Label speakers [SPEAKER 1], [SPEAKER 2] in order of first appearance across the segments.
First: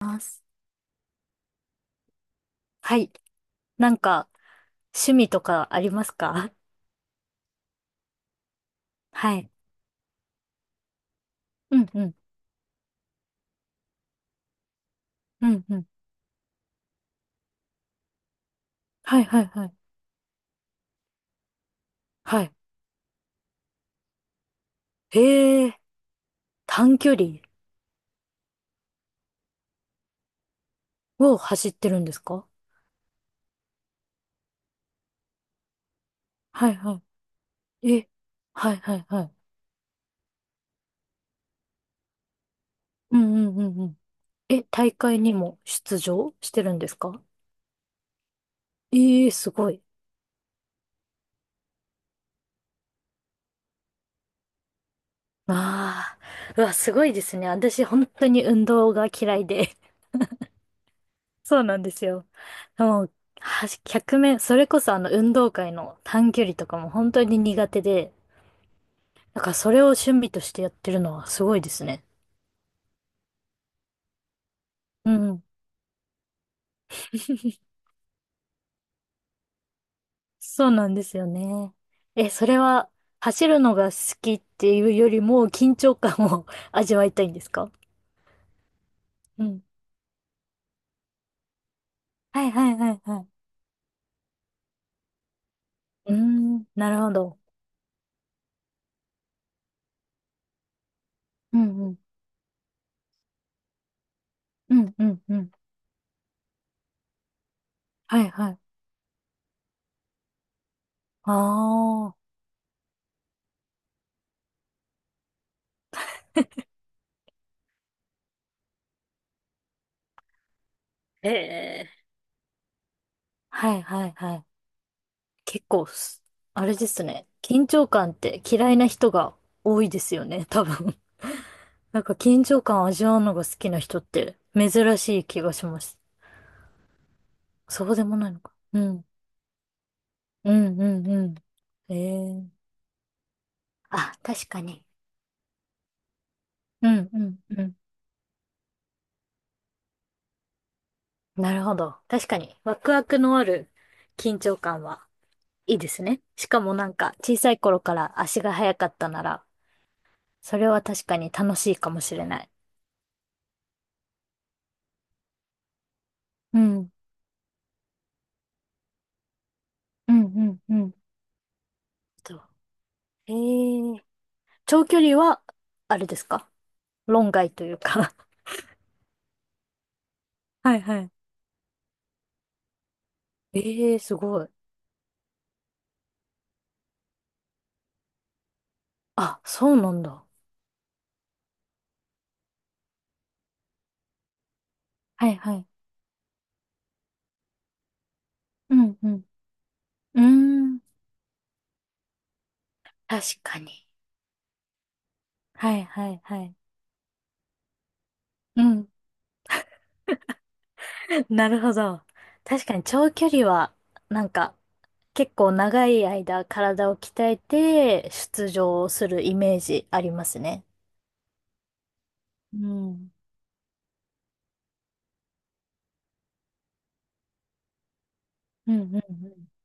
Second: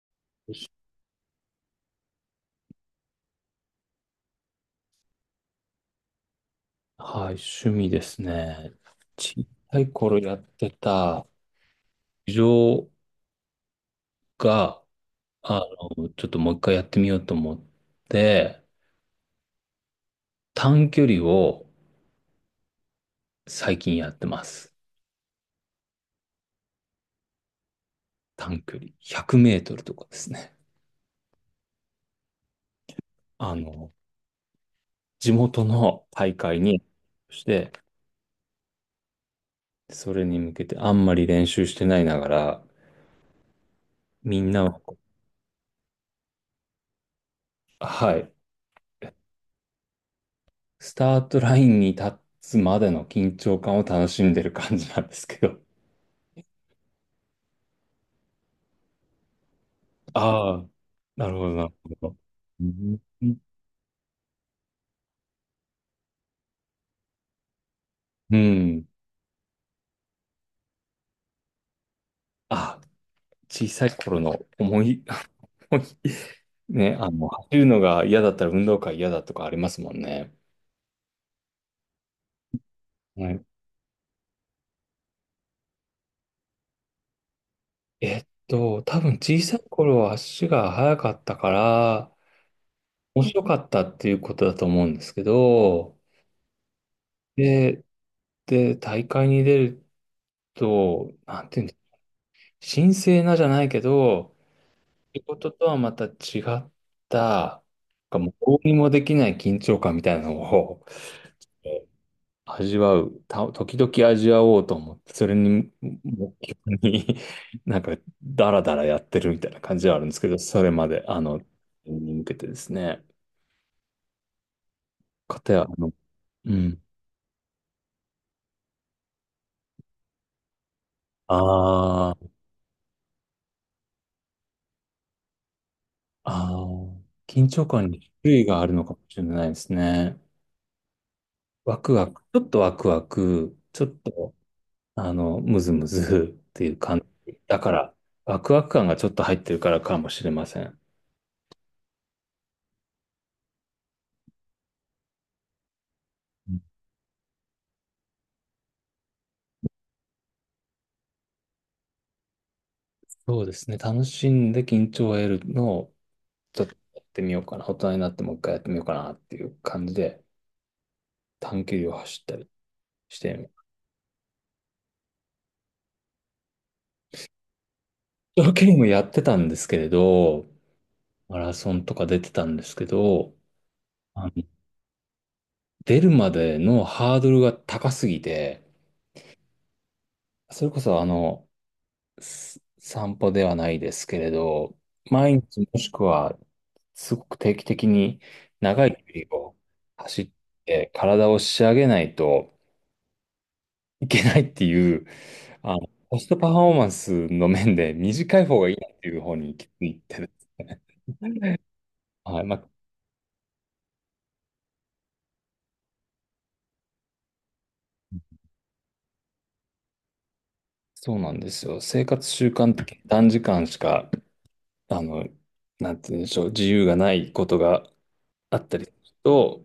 [SPEAKER 1] ます。はい。なんか、趣味とかありますか？
[SPEAKER 2] はい、趣味ですね。
[SPEAKER 1] は
[SPEAKER 2] 小
[SPEAKER 1] い。
[SPEAKER 2] さい頃やってた
[SPEAKER 1] うんうん。
[SPEAKER 2] 陸上が、
[SPEAKER 1] う
[SPEAKER 2] あ
[SPEAKER 1] んうん。
[SPEAKER 2] ちょっともう一回やってみようと思って、
[SPEAKER 1] はいはいはい。
[SPEAKER 2] 短距離を
[SPEAKER 1] はい。
[SPEAKER 2] 最近やってます。
[SPEAKER 1] へえ、短距離
[SPEAKER 2] 短距離。100メートルとかですね。
[SPEAKER 1] を走ってるんですか？
[SPEAKER 2] あの、地元の大会
[SPEAKER 1] はい
[SPEAKER 2] に、
[SPEAKER 1] は
[SPEAKER 2] して、
[SPEAKER 1] い。え、はいはいはい。
[SPEAKER 2] それに向けてあんまり練習してないながら、
[SPEAKER 1] うんうんうんうん。
[SPEAKER 2] みん
[SPEAKER 1] え、
[SPEAKER 2] なは、
[SPEAKER 1] 大会にも出場してるんですか？
[SPEAKER 2] はい、
[SPEAKER 1] ええ、すごい。
[SPEAKER 2] スタートラインに立つまでの緊張感を楽しんでる感じなんですけど。
[SPEAKER 1] ああ、うわ、すごいですね。私、本当に運動が嫌いで。
[SPEAKER 2] ああ、なるほど、
[SPEAKER 1] そう
[SPEAKER 2] なる
[SPEAKER 1] なん
[SPEAKER 2] ほ
[SPEAKER 1] です
[SPEAKER 2] ど。
[SPEAKER 1] よ。
[SPEAKER 2] うん。
[SPEAKER 1] もう、100それこそあの運動会の短距離とかも本当に苦手で、
[SPEAKER 2] うん、
[SPEAKER 1] だからそれを趣味としてやってるのはすごいですね。
[SPEAKER 2] あ、小さい頃の思い、
[SPEAKER 1] うん。
[SPEAKER 2] 思いね、あの、走るのが嫌だったら運動会嫌だとかありますもんね。
[SPEAKER 1] そうなんですよね。え、それは
[SPEAKER 2] はい。
[SPEAKER 1] 走るのが好きっていうよりも緊張感を 味わいたいんですか？
[SPEAKER 2] えっと、多分小
[SPEAKER 1] う
[SPEAKER 2] さい
[SPEAKER 1] ん。
[SPEAKER 2] 頃は足が速かったから、
[SPEAKER 1] はいはいはい
[SPEAKER 2] 面
[SPEAKER 1] は
[SPEAKER 2] 白かったっていうことだと思うんですけど、
[SPEAKER 1] い。うーん、なるほど。
[SPEAKER 2] で、で、大会に出ると、なん
[SPEAKER 1] う
[SPEAKER 2] ていうんです
[SPEAKER 1] んう
[SPEAKER 2] か、
[SPEAKER 1] ん。
[SPEAKER 2] 神聖なじゃないけど、
[SPEAKER 1] うんう
[SPEAKER 2] 仕
[SPEAKER 1] んう
[SPEAKER 2] 事
[SPEAKER 1] ん。
[SPEAKER 2] とはまた違った、なんか
[SPEAKER 1] はい
[SPEAKER 2] もう
[SPEAKER 1] は
[SPEAKER 2] どう
[SPEAKER 1] い。
[SPEAKER 2] にもできない緊張感みたいなのをえー
[SPEAKER 1] ああ。
[SPEAKER 2] 味わう、た、時々味わおうと思って、それに目標に なんかダラダラやってるみたいな感じはあるんですけど、それまで、あ
[SPEAKER 1] え
[SPEAKER 2] の、
[SPEAKER 1] え。
[SPEAKER 2] に向けてですね。
[SPEAKER 1] はいはいはい。
[SPEAKER 2] かたや、
[SPEAKER 1] 結
[SPEAKER 2] あ
[SPEAKER 1] 構
[SPEAKER 2] の、
[SPEAKER 1] す、
[SPEAKER 2] う
[SPEAKER 1] あれ
[SPEAKER 2] ん。
[SPEAKER 1] ですね。緊張感って嫌いな人が多いですよね、多分。
[SPEAKER 2] あ
[SPEAKER 1] なんか
[SPEAKER 2] ー、
[SPEAKER 1] 緊張感味わうのが好きな人って珍しい気がします。
[SPEAKER 2] あー、緊張
[SPEAKER 1] そ
[SPEAKER 2] 感
[SPEAKER 1] うで
[SPEAKER 2] に
[SPEAKER 1] もない
[SPEAKER 2] 種
[SPEAKER 1] の
[SPEAKER 2] 類
[SPEAKER 1] か。
[SPEAKER 2] がある
[SPEAKER 1] う
[SPEAKER 2] のかも
[SPEAKER 1] ん。
[SPEAKER 2] しれないですね。
[SPEAKER 1] うん、うん、うん。
[SPEAKER 2] ワク
[SPEAKER 1] え
[SPEAKER 2] ワク、ちょ
[SPEAKER 1] え。
[SPEAKER 2] っとワクワク、ちょっ
[SPEAKER 1] あ、
[SPEAKER 2] と
[SPEAKER 1] 確かに。
[SPEAKER 2] あの、ムズムズっていう
[SPEAKER 1] う
[SPEAKER 2] 感
[SPEAKER 1] ん、う
[SPEAKER 2] じ。
[SPEAKER 1] ん、
[SPEAKER 2] だ
[SPEAKER 1] う
[SPEAKER 2] か
[SPEAKER 1] ん。
[SPEAKER 2] ら、ワクワク感がちょっと入ってるからかもしれません。
[SPEAKER 1] なるほど。確かに。ワクワクのある緊張感はいいですね。し
[SPEAKER 2] う
[SPEAKER 1] か
[SPEAKER 2] ん、
[SPEAKER 1] もなんか小さい頃から足が速かったなら、それは確かに楽しいかもしれない。
[SPEAKER 2] そうですね。楽しんで緊張を得るのを
[SPEAKER 1] う
[SPEAKER 2] ちょっと
[SPEAKER 1] ん、
[SPEAKER 2] やってみようかな。大人になってもう一回やってみようかなっていう感じ
[SPEAKER 1] う
[SPEAKER 2] で
[SPEAKER 1] ん、うん、うん。
[SPEAKER 2] 短距離を走った
[SPEAKER 1] と、
[SPEAKER 2] りして
[SPEAKER 1] え
[SPEAKER 2] みる。
[SPEAKER 1] え長距離は、あれですか？論外というか
[SPEAKER 2] 長距離もやってたんですけれど、
[SPEAKER 1] はいはい。
[SPEAKER 2] マラソンとか出てたんですけど、
[SPEAKER 1] ええす
[SPEAKER 2] あの、
[SPEAKER 1] ごい。
[SPEAKER 2] 出るまでのハードルが高すぎて、
[SPEAKER 1] あ、そうなんだ。
[SPEAKER 2] それこそあの、す散歩ではないですけれど、
[SPEAKER 1] は
[SPEAKER 2] 毎
[SPEAKER 1] いはい。
[SPEAKER 2] 日もしくは、すごく定期的に
[SPEAKER 1] う
[SPEAKER 2] 長い
[SPEAKER 1] ん
[SPEAKER 2] 距
[SPEAKER 1] うん。
[SPEAKER 2] 離を
[SPEAKER 1] う
[SPEAKER 2] 走
[SPEAKER 1] ー
[SPEAKER 2] っ
[SPEAKER 1] ん。
[SPEAKER 2] て体を仕上げないと
[SPEAKER 1] 確かに。
[SPEAKER 2] いけないっていう、あ
[SPEAKER 1] はい
[SPEAKER 2] の、
[SPEAKER 1] は
[SPEAKER 2] コ
[SPEAKER 1] い
[SPEAKER 2] スト
[SPEAKER 1] は
[SPEAKER 2] パフ
[SPEAKER 1] い。
[SPEAKER 2] ォーマンスの面で短い方
[SPEAKER 1] う
[SPEAKER 2] がいいな
[SPEAKER 1] ん。
[SPEAKER 2] っていう方に気づいてですね。
[SPEAKER 1] なるほど。
[SPEAKER 2] はい、ま
[SPEAKER 1] 確
[SPEAKER 2] あ、
[SPEAKER 1] かに長距離は、なんか、結構長い間体を鍛えて出場するイメージありますね。
[SPEAKER 2] そうなんですよ。生活習
[SPEAKER 1] う
[SPEAKER 2] 慣的に
[SPEAKER 1] ん。
[SPEAKER 2] 短時間しか、あの、なんて言うんでしょう、自由がないことがあっ
[SPEAKER 1] う
[SPEAKER 2] た
[SPEAKER 1] んう
[SPEAKER 2] りする
[SPEAKER 1] んうん。
[SPEAKER 2] と、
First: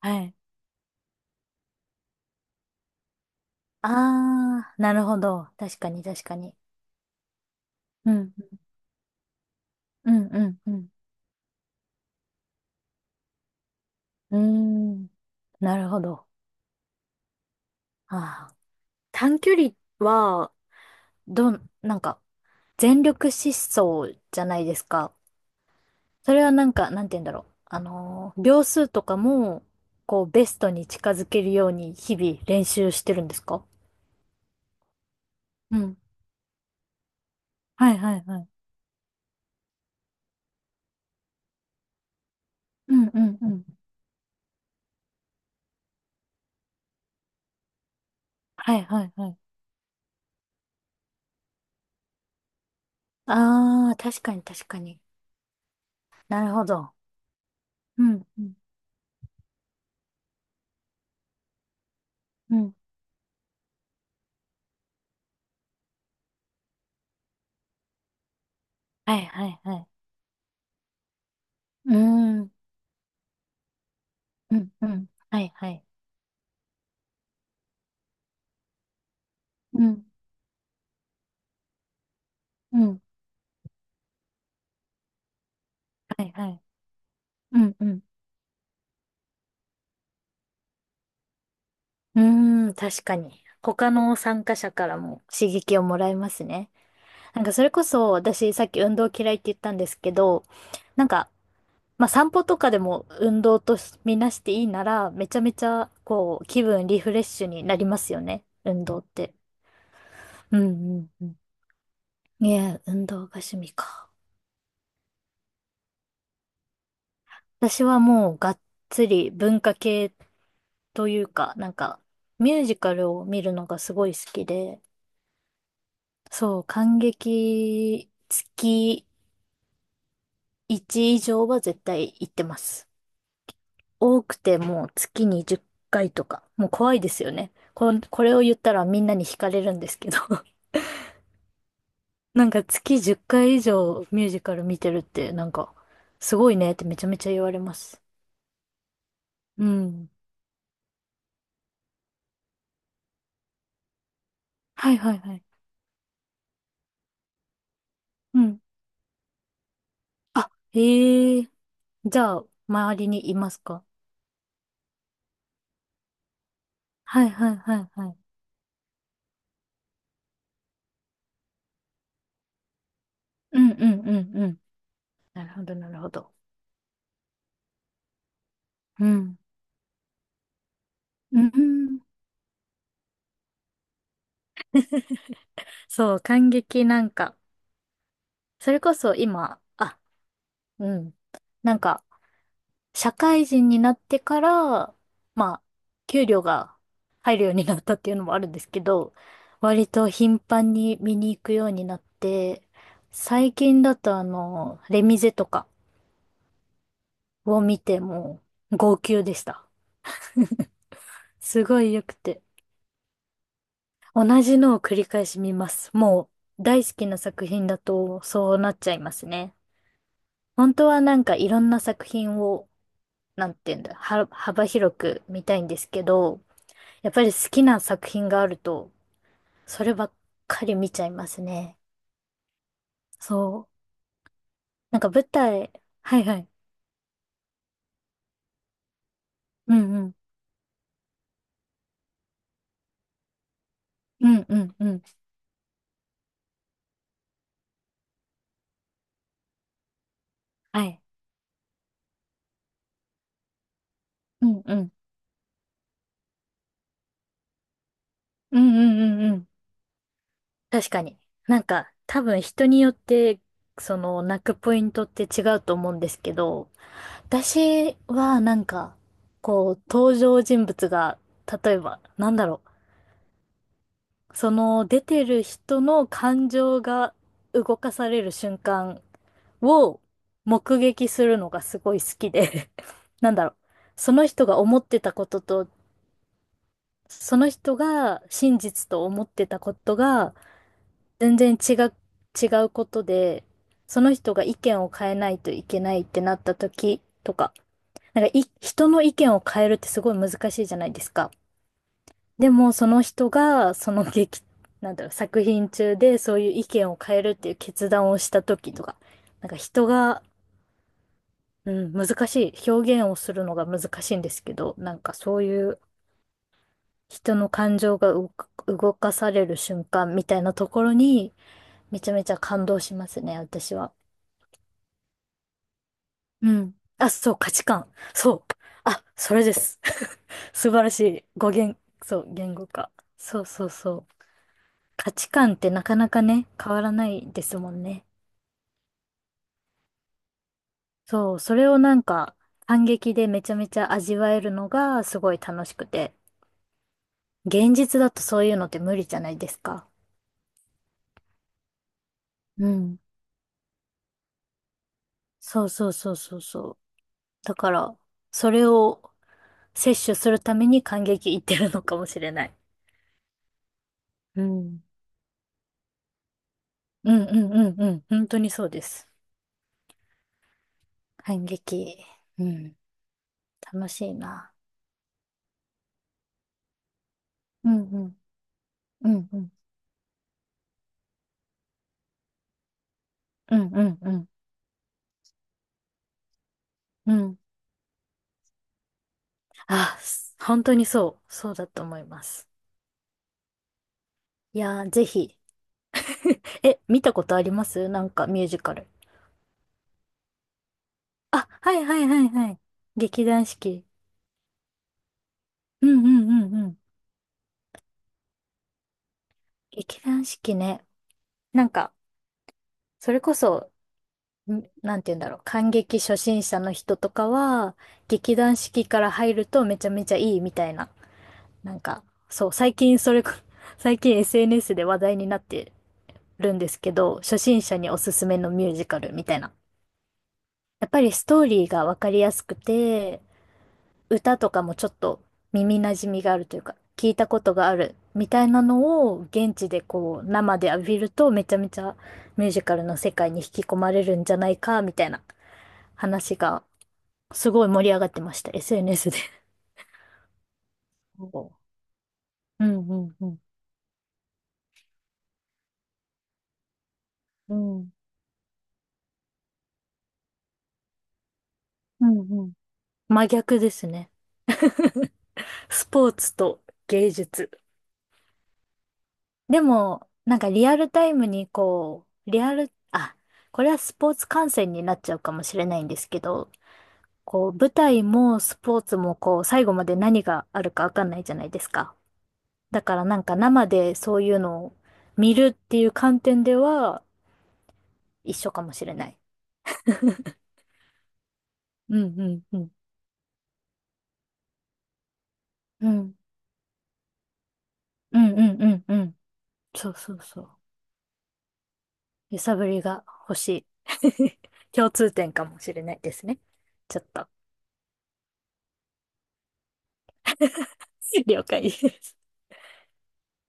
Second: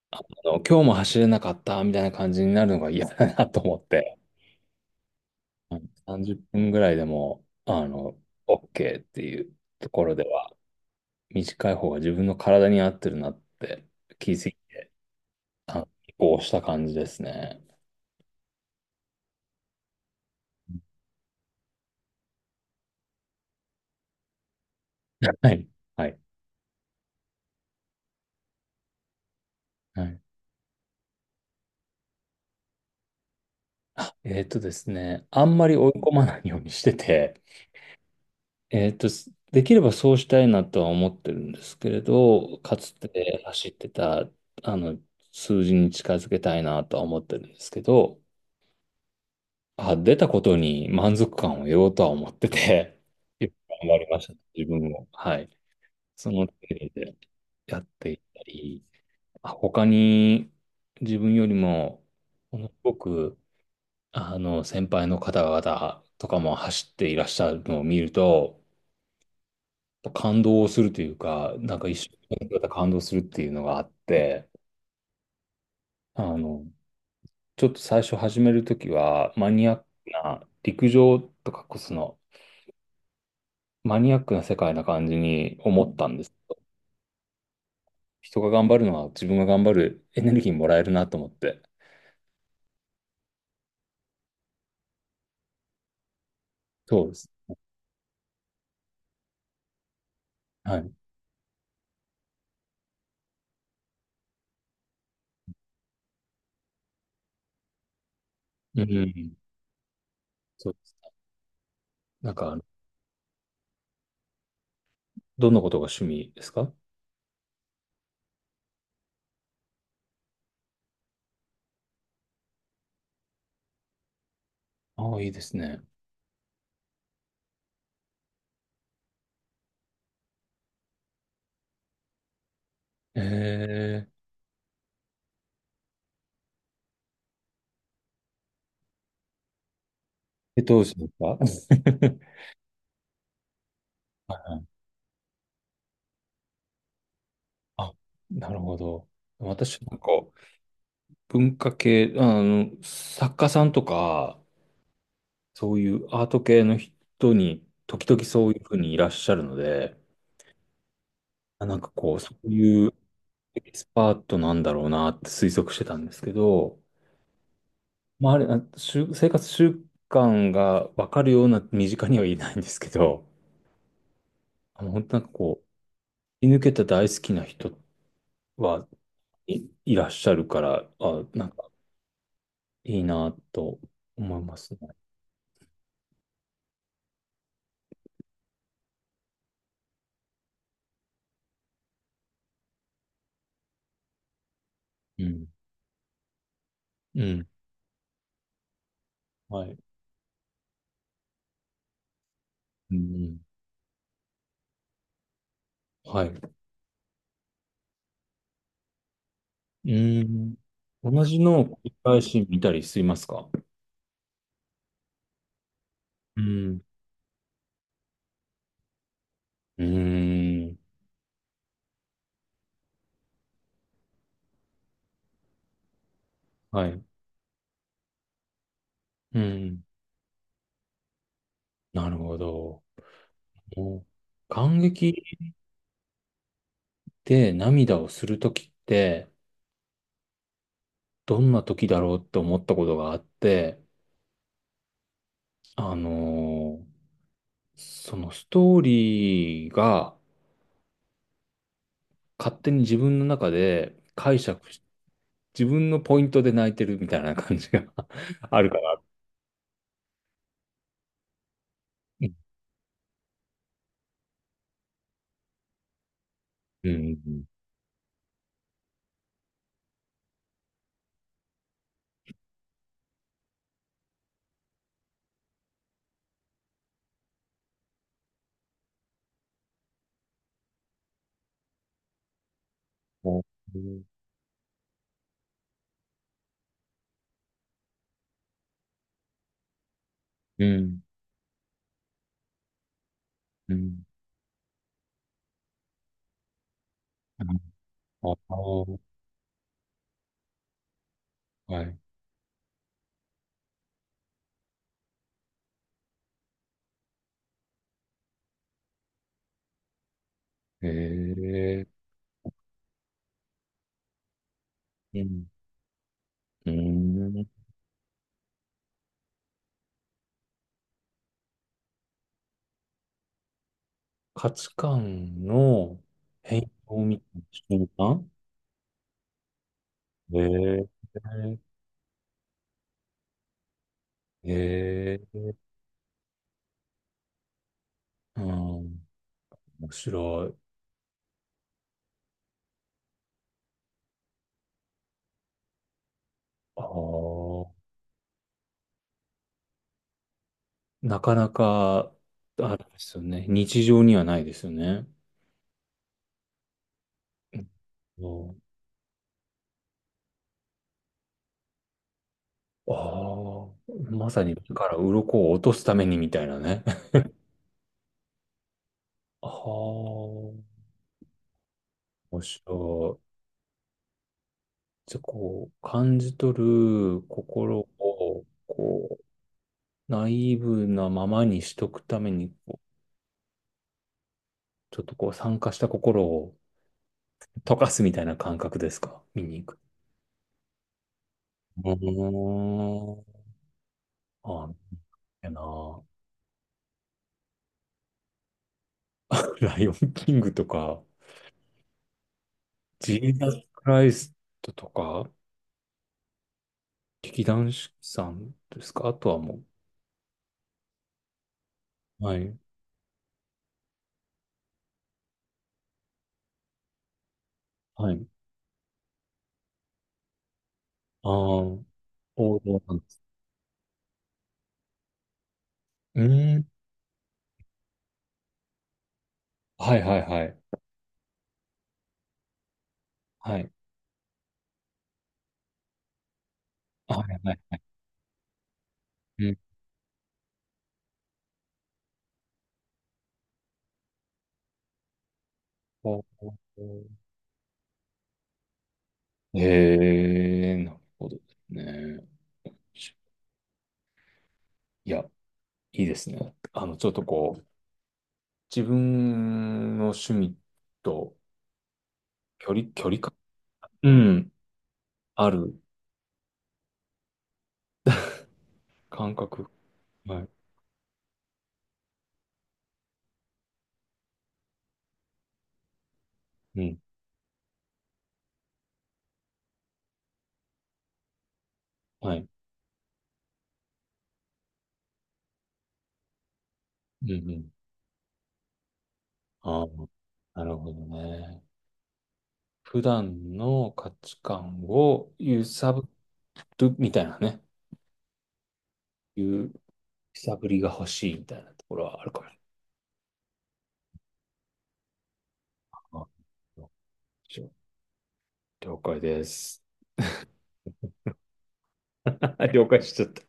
[SPEAKER 1] はい。
[SPEAKER 2] あの今日も走れなかったみたいな感じになるのが嫌だなと思って、
[SPEAKER 1] あー、なるほど。
[SPEAKER 2] う
[SPEAKER 1] 確
[SPEAKER 2] ん、
[SPEAKER 1] かに確
[SPEAKER 2] 30
[SPEAKER 1] かに。
[SPEAKER 2] 分ぐらいでも、あ
[SPEAKER 1] う
[SPEAKER 2] の、
[SPEAKER 1] ん。
[SPEAKER 2] OK っていうとこ
[SPEAKER 1] う
[SPEAKER 2] ろで
[SPEAKER 1] んう
[SPEAKER 2] は、
[SPEAKER 1] んうん。
[SPEAKER 2] 短い方が自分の体に合ってるなって気
[SPEAKER 1] うー
[SPEAKER 2] づい
[SPEAKER 1] ん。な
[SPEAKER 2] た、
[SPEAKER 1] るほど。
[SPEAKER 2] こうした感じですね。
[SPEAKER 1] ああ。短距離は、なんか、全力疾走じゃないですか。
[SPEAKER 2] はい。はい。
[SPEAKER 1] それはなんか、なんて言うんだろう。秒数とかも、
[SPEAKER 2] はい。
[SPEAKER 1] こう、ベストに近づけるように日々練習してるんですか？
[SPEAKER 2] えっとですね、あんまり
[SPEAKER 1] う
[SPEAKER 2] 追い
[SPEAKER 1] ん。
[SPEAKER 2] 込まないようにしてて、
[SPEAKER 1] はいはいはい。
[SPEAKER 2] えっと、できればそうしたいなとは思ってるんですけれど、かつ
[SPEAKER 1] うんうん
[SPEAKER 2] て
[SPEAKER 1] うん。
[SPEAKER 2] 走ってた、あの、数字に近づけたいなとは思ってるんですけど、
[SPEAKER 1] はいはいはい。
[SPEAKER 2] あ、出たことに満足感を得ようとは思ってて、よく頑
[SPEAKER 1] ああ、
[SPEAKER 2] 張りま
[SPEAKER 1] 確
[SPEAKER 2] した、
[SPEAKER 1] かに確
[SPEAKER 2] 自
[SPEAKER 1] か
[SPEAKER 2] 分
[SPEAKER 1] に。
[SPEAKER 2] も。はい。その
[SPEAKER 1] な
[SPEAKER 2] 程
[SPEAKER 1] るほ
[SPEAKER 2] 度
[SPEAKER 1] ど。
[SPEAKER 2] でやっ
[SPEAKER 1] う
[SPEAKER 2] ていっ
[SPEAKER 1] んう
[SPEAKER 2] た
[SPEAKER 1] ん
[SPEAKER 2] り、あ、他に自分よりも、
[SPEAKER 1] う
[SPEAKER 2] ものす
[SPEAKER 1] ん。
[SPEAKER 2] ごく、あの、先輩の方々とかも走っていらっしゃるのを見ると、
[SPEAKER 1] はいはいはい。
[SPEAKER 2] 感動するというか、なんか
[SPEAKER 1] うー
[SPEAKER 2] 一緒に
[SPEAKER 1] ん。
[SPEAKER 2] やった感動するっていうのがあって、
[SPEAKER 1] うんうん。はいはい。
[SPEAKER 2] あの、ちょっと最初始めるときは、マニアッ
[SPEAKER 1] う
[SPEAKER 2] ク
[SPEAKER 1] ん
[SPEAKER 2] な陸上とか、その、
[SPEAKER 1] うん。
[SPEAKER 2] マニアックな世界な感じに思ったんで
[SPEAKER 1] はい
[SPEAKER 2] す。
[SPEAKER 1] はい。うんうん。
[SPEAKER 2] 人が頑張るのは自分が頑張るエネルギーもらえるなと思って。
[SPEAKER 1] うーん、確かに。他の参加者からも刺激をもらえますね。
[SPEAKER 2] そうです。
[SPEAKER 1] なんかそれこそ私さっき運動嫌いって言ったんですけど、
[SPEAKER 2] はい。
[SPEAKER 1] なんか、まあ散歩とかでも運動とみなしていいなら、めちゃめちゃこう気分リフレッシュになりますよね。
[SPEAKER 2] う
[SPEAKER 1] 運動って。
[SPEAKER 2] ん。
[SPEAKER 1] うん
[SPEAKER 2] そうで
[SPEAKER 1] うん
[SPEAKER 2] す。
[SPEAKER 1] うん。
[SPEAKER 2] なん
[SPEAKER 1] い
[SPEAKER 2] か、
[SPEAKER 1] や、運動が趣味か。
[SPEAKER 2] どんなことが趣味ですか？
[SPEAKER 1] 私はもうがっつり文化系というか、なんかミュージカルを見るのがすごい好きで、
[SPEAKER 2] ああ、いいですね。
[SPEAKER 1] そう、感激月1以上は絶対行ってます。
[SPEAKER 2] ええ
[SPEAKER 1] 多くてもう月に10回とか。もう怖いですよね。これを言ったらみんなに惹かれるんですけど。
[SPEAKER 2] え、どうしますか？
[SPEAKER 1] なんか月10回以上ミュー
[SPEAKER 2] は
[SPEAKER 1] ジ
[SPEAKER 2] い
[SPEAKER 1] カ
[SPEAKER 2] は
[SPEAKER 1] ル
[SPEAKER 2] い、
[SPEAKER 1] 見てるってなんかすごいねってめちゃめちゃ言われま
[SPEAKER 2] あ、
[SPEAKER 1] す。
[SPEAKER 2] なるほど。
[SPEAKER 1] う
[SPEAKER 2] 私なんか、
[SPEAKER 1] ん。
[SPEAKER 2] 文化系、あの、作家さんとか、
[SPEAKER 1] はいはいはい。
[SPEAKER 2] そういうアート系の人に、時々
[SPEAKER 1] う
[SPEAKER 2] そうい
[SPEAKER 1] ん。
[SPEAKER 2] うふうにいらっしゃるので、
[SPEAKER 1] あ、へえ。
[SPEAKER 2] あ、なんかこ
[SPEAKER 1] じ
[SPEAKER 2] う、
[SPEAKER 1] ゃ
[SPEAKER 2] そ
[SPEAKER 1] あ、
[SPEAKER 2] ういう
[SPEAKER 1] 周りにいます
[SPEAKER 2] エキ
[SPEAKER 1] か？
[SPEAKER 2] スパートなんだろうなって推測してたんですけど、
[SPEAKER 1] はいはいはいはい。
[SPEAKER 2] まあ、あれ、あ習生活習慣がわかるような身近にはいないんですけど、
[SPEAKER 1] うんうんうんうん。
[SPEAKER 2] あの、本当なんか
[SPEAKER 1] なる
[SPEAKER 2] こ
[SPEAKER 1] ほどなるほど。
[SPEAKER 2] う、居抜けた大好きな人は
[SPEAKER 1] うん。
[SPEAKER 2] いいらっしゃるから、あ、
[SPEAKER 1] う
[SPEAKER 2] なんか
[SPEAKER 1] ん。
[SPEAKER 2] いいなと思いますね。
[SPEAKER 1] そう、感激なんか、それこそ今、あ、うん。なんか、社会人になってから、
[SPEAKER 2] うん。
[SPEAKER 1] まあ、給料が
[SPEAKER 2] う
[SPEAKER 1] 入る
[SPEAKER 2] ん。
[SPEAKER 1] ようになったっていうのもあるんですけど、
[SPEAKER 2] はい。
[SPEAKER 1] 割と頻繁に見に行くようになって、
[SPEAKER 2] うん。
[SPEAKER 1] 最近だとあの、レミゼとか
[SPEAKER 2] はい。
[SPEAKER 1] を見ても、号泣でした。
[SPEAKER 2] うん。同じの
[SPEAKER 1] す
[SPEAKER 2] を繰
[SPEAKER 1] ごい
[SPEAKER 2] り
[SPEAKER 1] 良く
[SPEAKER 2] 返
[SPEAKER 1] て。
[SPEAKER 2] し見たりしますか？
[SPEAKER 1] 同じのを繰り返し見ます。も
[SPEAKER 2] う
[SPEAKER 1] う、
[SPEAKER 2] ん。
[SPEAKER 1] 大好きな作品だと、そうなっちゃいますね。
[SPEAKER 2] うー
[SPEAKER 1] 本
[SPEAKER 2] ん。
[SPEAKER 1] 当はなんかいろんな作品を、なんていうんだ、幅広く見たいんですけど、
[SPEAKER 2] はい。
[SPEAKER 1] やっぱり好きな作品があると、
[SPEAKER 2] うん。
[SPEAKER 1] そればっかり見ちゃいますね。
[SPEAKER 2] なるほど。
[SPEAKER 1] そう。
[SPEAKER 2] もう、感
[SPEAKER 1] なんか舞
[SPEAKER 2] 激
[SPEAKER 1] 台、はいはい。
[SPEAKER 2] で、涙をするときって、
[SPEAKER 1] うんうん。
[SPEAKER 2] どんなときだろうって思ったことがあって、
[SPEAKER 1] うんうんうん。
[SPEAKER 2] あのーそのストーリーが
[SPEAKER 1] はい。
[SPEAKER 2] 勝手に自分の中で解
[SPEAKER 1] うん
[SPEAKER 2] 釈
[SPEAKER 1] う
[SPEAKER 2] し、
[SPEAKER 1] ん。
[SPEAKER 2] 自分のポイントで泣いてるみたいな感じが
[SPEAKER 1] う
[SPEAKER 2] あるか
[SPEAKER 1] んう
[SPEAKER 2] ら。
[SPEAKER 1] んうんうん。確かに。なんか多
[SPEAKER 2] うん。
[SPEAKER 1] 分人によって、その泣くポイントって違うと思うんですけど、
[SPEAKER 2] うん。
[SPEAKER 1] 私はなんか、こう、登場人物が、例えば、なんだろう。その出てる人の感情が動かされる瞬間を目撃するのがすごい好きで、なんだろう、その人が思ってたことと、その人が真実と思ってたことが
[SPEAKER 2] うん。
[SPEAKER 1] 全然違うことで、
[SPEAKER 2] う
[SPEAKER 1] そ
[SPEAKER 2] ん。
[SPEAKER 1] の人が意見を変えないといけないってなった時とか、なん
[SPEAKER 2] あ
[SPEAKER 1] かい、
[SPEAKER 2] あ
[SPEAKER 1] 人
[SPEAKER 2] ー、
[SPEAKER 1] の意見を変えるってすごい難しいじゃないですか。
[SPEAKER 2] はい。
[SPEAKER 1] でも、その人が、その劇、なんだろう、作品中でそういう意見を変えるっていう決断をした時とか、なんか人が、
[SPEAKER 2] へ
[SPEAKER 1] うん、
[SPEAKER 2] え。
[SPEAKER 1] 難しい、表現をするのが難しいんですけど、なんか
[SPEAKER 2] う
[SPEAKER 1] そう
[SPEAKER 2] ん。
[SPEAKER 1] いう
[SPEAKER 2] う
[SPEAKER 1] 人
[SPEAKER 2] ん。
[SPEAKER 1] の感情が動かされる瞬間みたいなところに、めちゃめちゃ感動しますね、私は。
[SPEAKER 2] 価値観の
[SPEAKER 1] う
[SPEAKER 2] 変
[SPEAKER 1] ん。
[SPEAKER 2] 容
[SPEAKER 1] あ、
[SPEAKER 2] みた
[SPEAKER 1] そう、
[SPEAKER 2] いな
[SPEAKER 1] 価値
[SPEAKER 2] 瞬
[SPEAKER 1] 観。
[SPEAKER 2] 間。
[SPEAKER 1] そう。あ、それです。
[SPEAKER 2] へ
[SPEAKER 1] 素晴らし
[SPEAKER 2] え。
[SPEAKER 1] い。語源、そう、言語化。そうそうそう。価
[SPEAKER 2] え
[SPEAKER 1] 値
[SPEAKER 2] え、
[SPEAKER 1] 観ってなかなかね、変わらないですもんね。
[SPEAKER 2] うん、面白い。
[SPEAKER 1] そう、それをなんか、感激でめちゃめちゃ味わえるのがすごい楽しくて。
[SPEAKER 2] ああ、
[SPEAKER 1] 現実だとそういうのって無理じゃないですか。
[SPEAKER 2] なかなか、
[SPEAKER 1] う
[SPEAKER 2] あれで
[SPEAKER 1] ん。
[SPEAKER 2] すよね。日常にはないですよね。
[SPEAKER 1] そうそうそうそうそう。だから、
[SPEAKER 2] う
[SPEAKER 1] そ
[SPEAKER 2] ん、
[SPEAKER 1] れを摂取するために感激いってるのかもしれない。
[SPEAKER 2] ああ、ま
[SPEAKER 1] う
[SPEAKER 2] さに目
[SPEAKER 1] ん。
[SPEAKER 2] から鱗を落とすためにみたいなね。
[SPEAKER 1] うんうんうんうん。本当にそうです。
[SPEAKER 2] ああ、面
[SPEAKER 1] 感激。
[SPEAKER 2] 白
[SPEAKER 1] うん。
[SPEAKER 2] い。
[SPEAKER 1] 楽しいな。
[SPEAKER 2] じゃあ、こう、感じ取る
[SPEAKER 1] う
[SPEAKER 2] 心
[SPEAKER 1] んうん。
[SPEAKER 2] を、
[SPEAKER 1] う
[SPEAKER 2] こ
[SPEAKER 1] んうん。
[SPEAKER 2] う、ナイーブなままにしとくために、こ
[SPEAKER 1] うんうんうん。
[SPEAKER 2] うちょっとこう、酸化した心を
[SPEAKER 1] うん
[SPEAKER 2] 溶かすみたいな感覚ですか？見に行く。
[SPEAKER 1] あ、本当にそうだと
[SPEAKER 2] う
[SPEAKER 1] 思います。
[SPEAKER 2] ーん、
[SPEAKER 1] い
[SPEAKER 2] ああ、
[SPEAKER 1] やー、ぜひ。
[SPEAKER 2] やな。
[SPEAKER 1] え、見たことあります？なんかミュージカル。
[SPEAKER 2] ライオンキングとか、
[SPEAKER 1] あ、はいはいはいはい。
[SPEAKER 2] ジ
[SPEAKER 1] 劇
[SPEAKER 2] ー
[SPEAKER 1] 団
[SPEAKER 2] ザ
[SPEAKER 1] 四
[SPEAKER 2] スク
[SPEAKER 1] 季。
[SPEAKER 2] ライストとか、
[SPEAKER 1] うんうんうんうん。
[SPEAKER 2] 劇団四季さんですか？あとはも
[SPEAKER 1] 劇団四季ね。なんか、
[SPEAKER 2] う。はい。
[SPEAKER 1] それこそ、なんて言うんだろう。観劇初心者の人とかは、
[SPEAKER 2] はい。
[SPEAKER 1] 劇団四季から入るとめちゃめちゃいいみたいな。
[SPEAKER 2] ああ、
[SPEAKER 1] な
[SPEAKER 2] 王
[SPEAKER 1] んか、そう、
[SPEAKER 2] 道
[SPEAKER 1] 最
[SPEAKER 2] な
[SPEAKER 1] 近
[SPEAKER 2] んで
[SPEAKER 1] それ
[SPEAKER 2] す。
[SPEAKER 1] こ、最近 SNS で話題になって
[SPEAKER 2] う
[SPEAKER 1] る
[SPEAKER 2] ー
[SPEAKER 1] んで
[SPEAKER 2] ん。
[SPEAKER 1] すけど、初心者におすすめのミュージカルみたいな。
[SPEAKER 2] はいはいはい。
[SPEAKER 1] やっぱりストーリーがわかりやすくて、
[SPEAKER 2] はい。
[SPEAKER 1] 歌とかもちょっと耳馴染みがあるというか、聞い
[SPEAKER 2] は
[SPEAKER 1] た
[SPEAKER 2] い
[SPEAKER 1] こ
[SPEAKER 2] は
[SPEAKER 1] と
[SPEAKER 2] い
[SPEAKER 1] があ
[SPEAKER 2] はい。
[SPEAKER 1] るみたいなのを
[SPEAKER 2] う
[SPEAKER 1] 現
[SPEAKER 2] ん、
[SPEAKER 1] 地でこう生で浴びるとめちゃめちゃミュージカルの世界に引き込まれるんじゃないかみたいな
[SPEAKER 2] ほう
[SPEAKER 1] 話
[SPEAKER 2] ほう
[SPEAKER 1] が
[SPEAKER 2] ほ
[SPEAKER 1] すごい盛り上がってました。SNS で。
[SPEAKER 2] う、へえ、なるほどですね。
[SPEAKER 1] うん。
[SPEAKER 2] いや、いいですね。あの、ちょっとこう、自分の趣味と
[SPEAKER 1] うんうん。
[SPEAKER 2] 距離、距離
[SPEAKER 1] 真
[SPEAKER 2] 感、
[SPEAKER 1] 逆です
[SPEAKER 2] う
[SPEAKER 1] ね。
[SPEAKER 2] ん、ある
[SPEAKER 1] スポーツと芸術。
[SPEAKER 2] 感
[SPEAKER 1] で
[SPEAKER 2] 覚。
[SPEAKER 1] も、なん
[SPEAKER 2] はい。
[SPEAKER 1] かリアルタイムにこう、リアル、あ、これはスポーツ観戦になっちゃうかもしれないんですけど、
[SPEAKER 2] うん、
[SPEAKER 1] こう、舞台もスポーツもこう、最後まで何があるかわかんないじゃないですか。
[SPEAKER 2] はい。
[SPEAKER 1] だからなんか生でそういうのを見るっていう観点では
[SPEAKER 2] うんうん。
[SPEAKER 1] 一緒かもしれない。
[SPEAKER 2] ああ、なるほどね。
[SPEAKER 1] うんうんうん。
[SPEAKER 2] 普段の価値観を揺
[SPEAKER 1] う
[SPEAKER 2] さぶ
[SPEAKER 1] ん。
[SPEAKER 2] るみたいなね。
[SPEAKER 1] うんうんうんうん。
[SPEAKER 2] 揺
[SPEAKER 1] そうそうそう。
[SPEAKER 2] さぶりが欲しいみたいなところはある
[SPEAKER 1] 揺
[SPEAKER 2] かも
[SPEAKER 1] さ
[SPEAKER 2] し
[SPEAKER 1] ぶりが欲しい。共通点かもしれないですね。ちょっと、
[SPEAKER 2] れない。あ、了解です。
[SPEAKER 1] 了解です。
[SPEAKER 2] 了解しちゃった。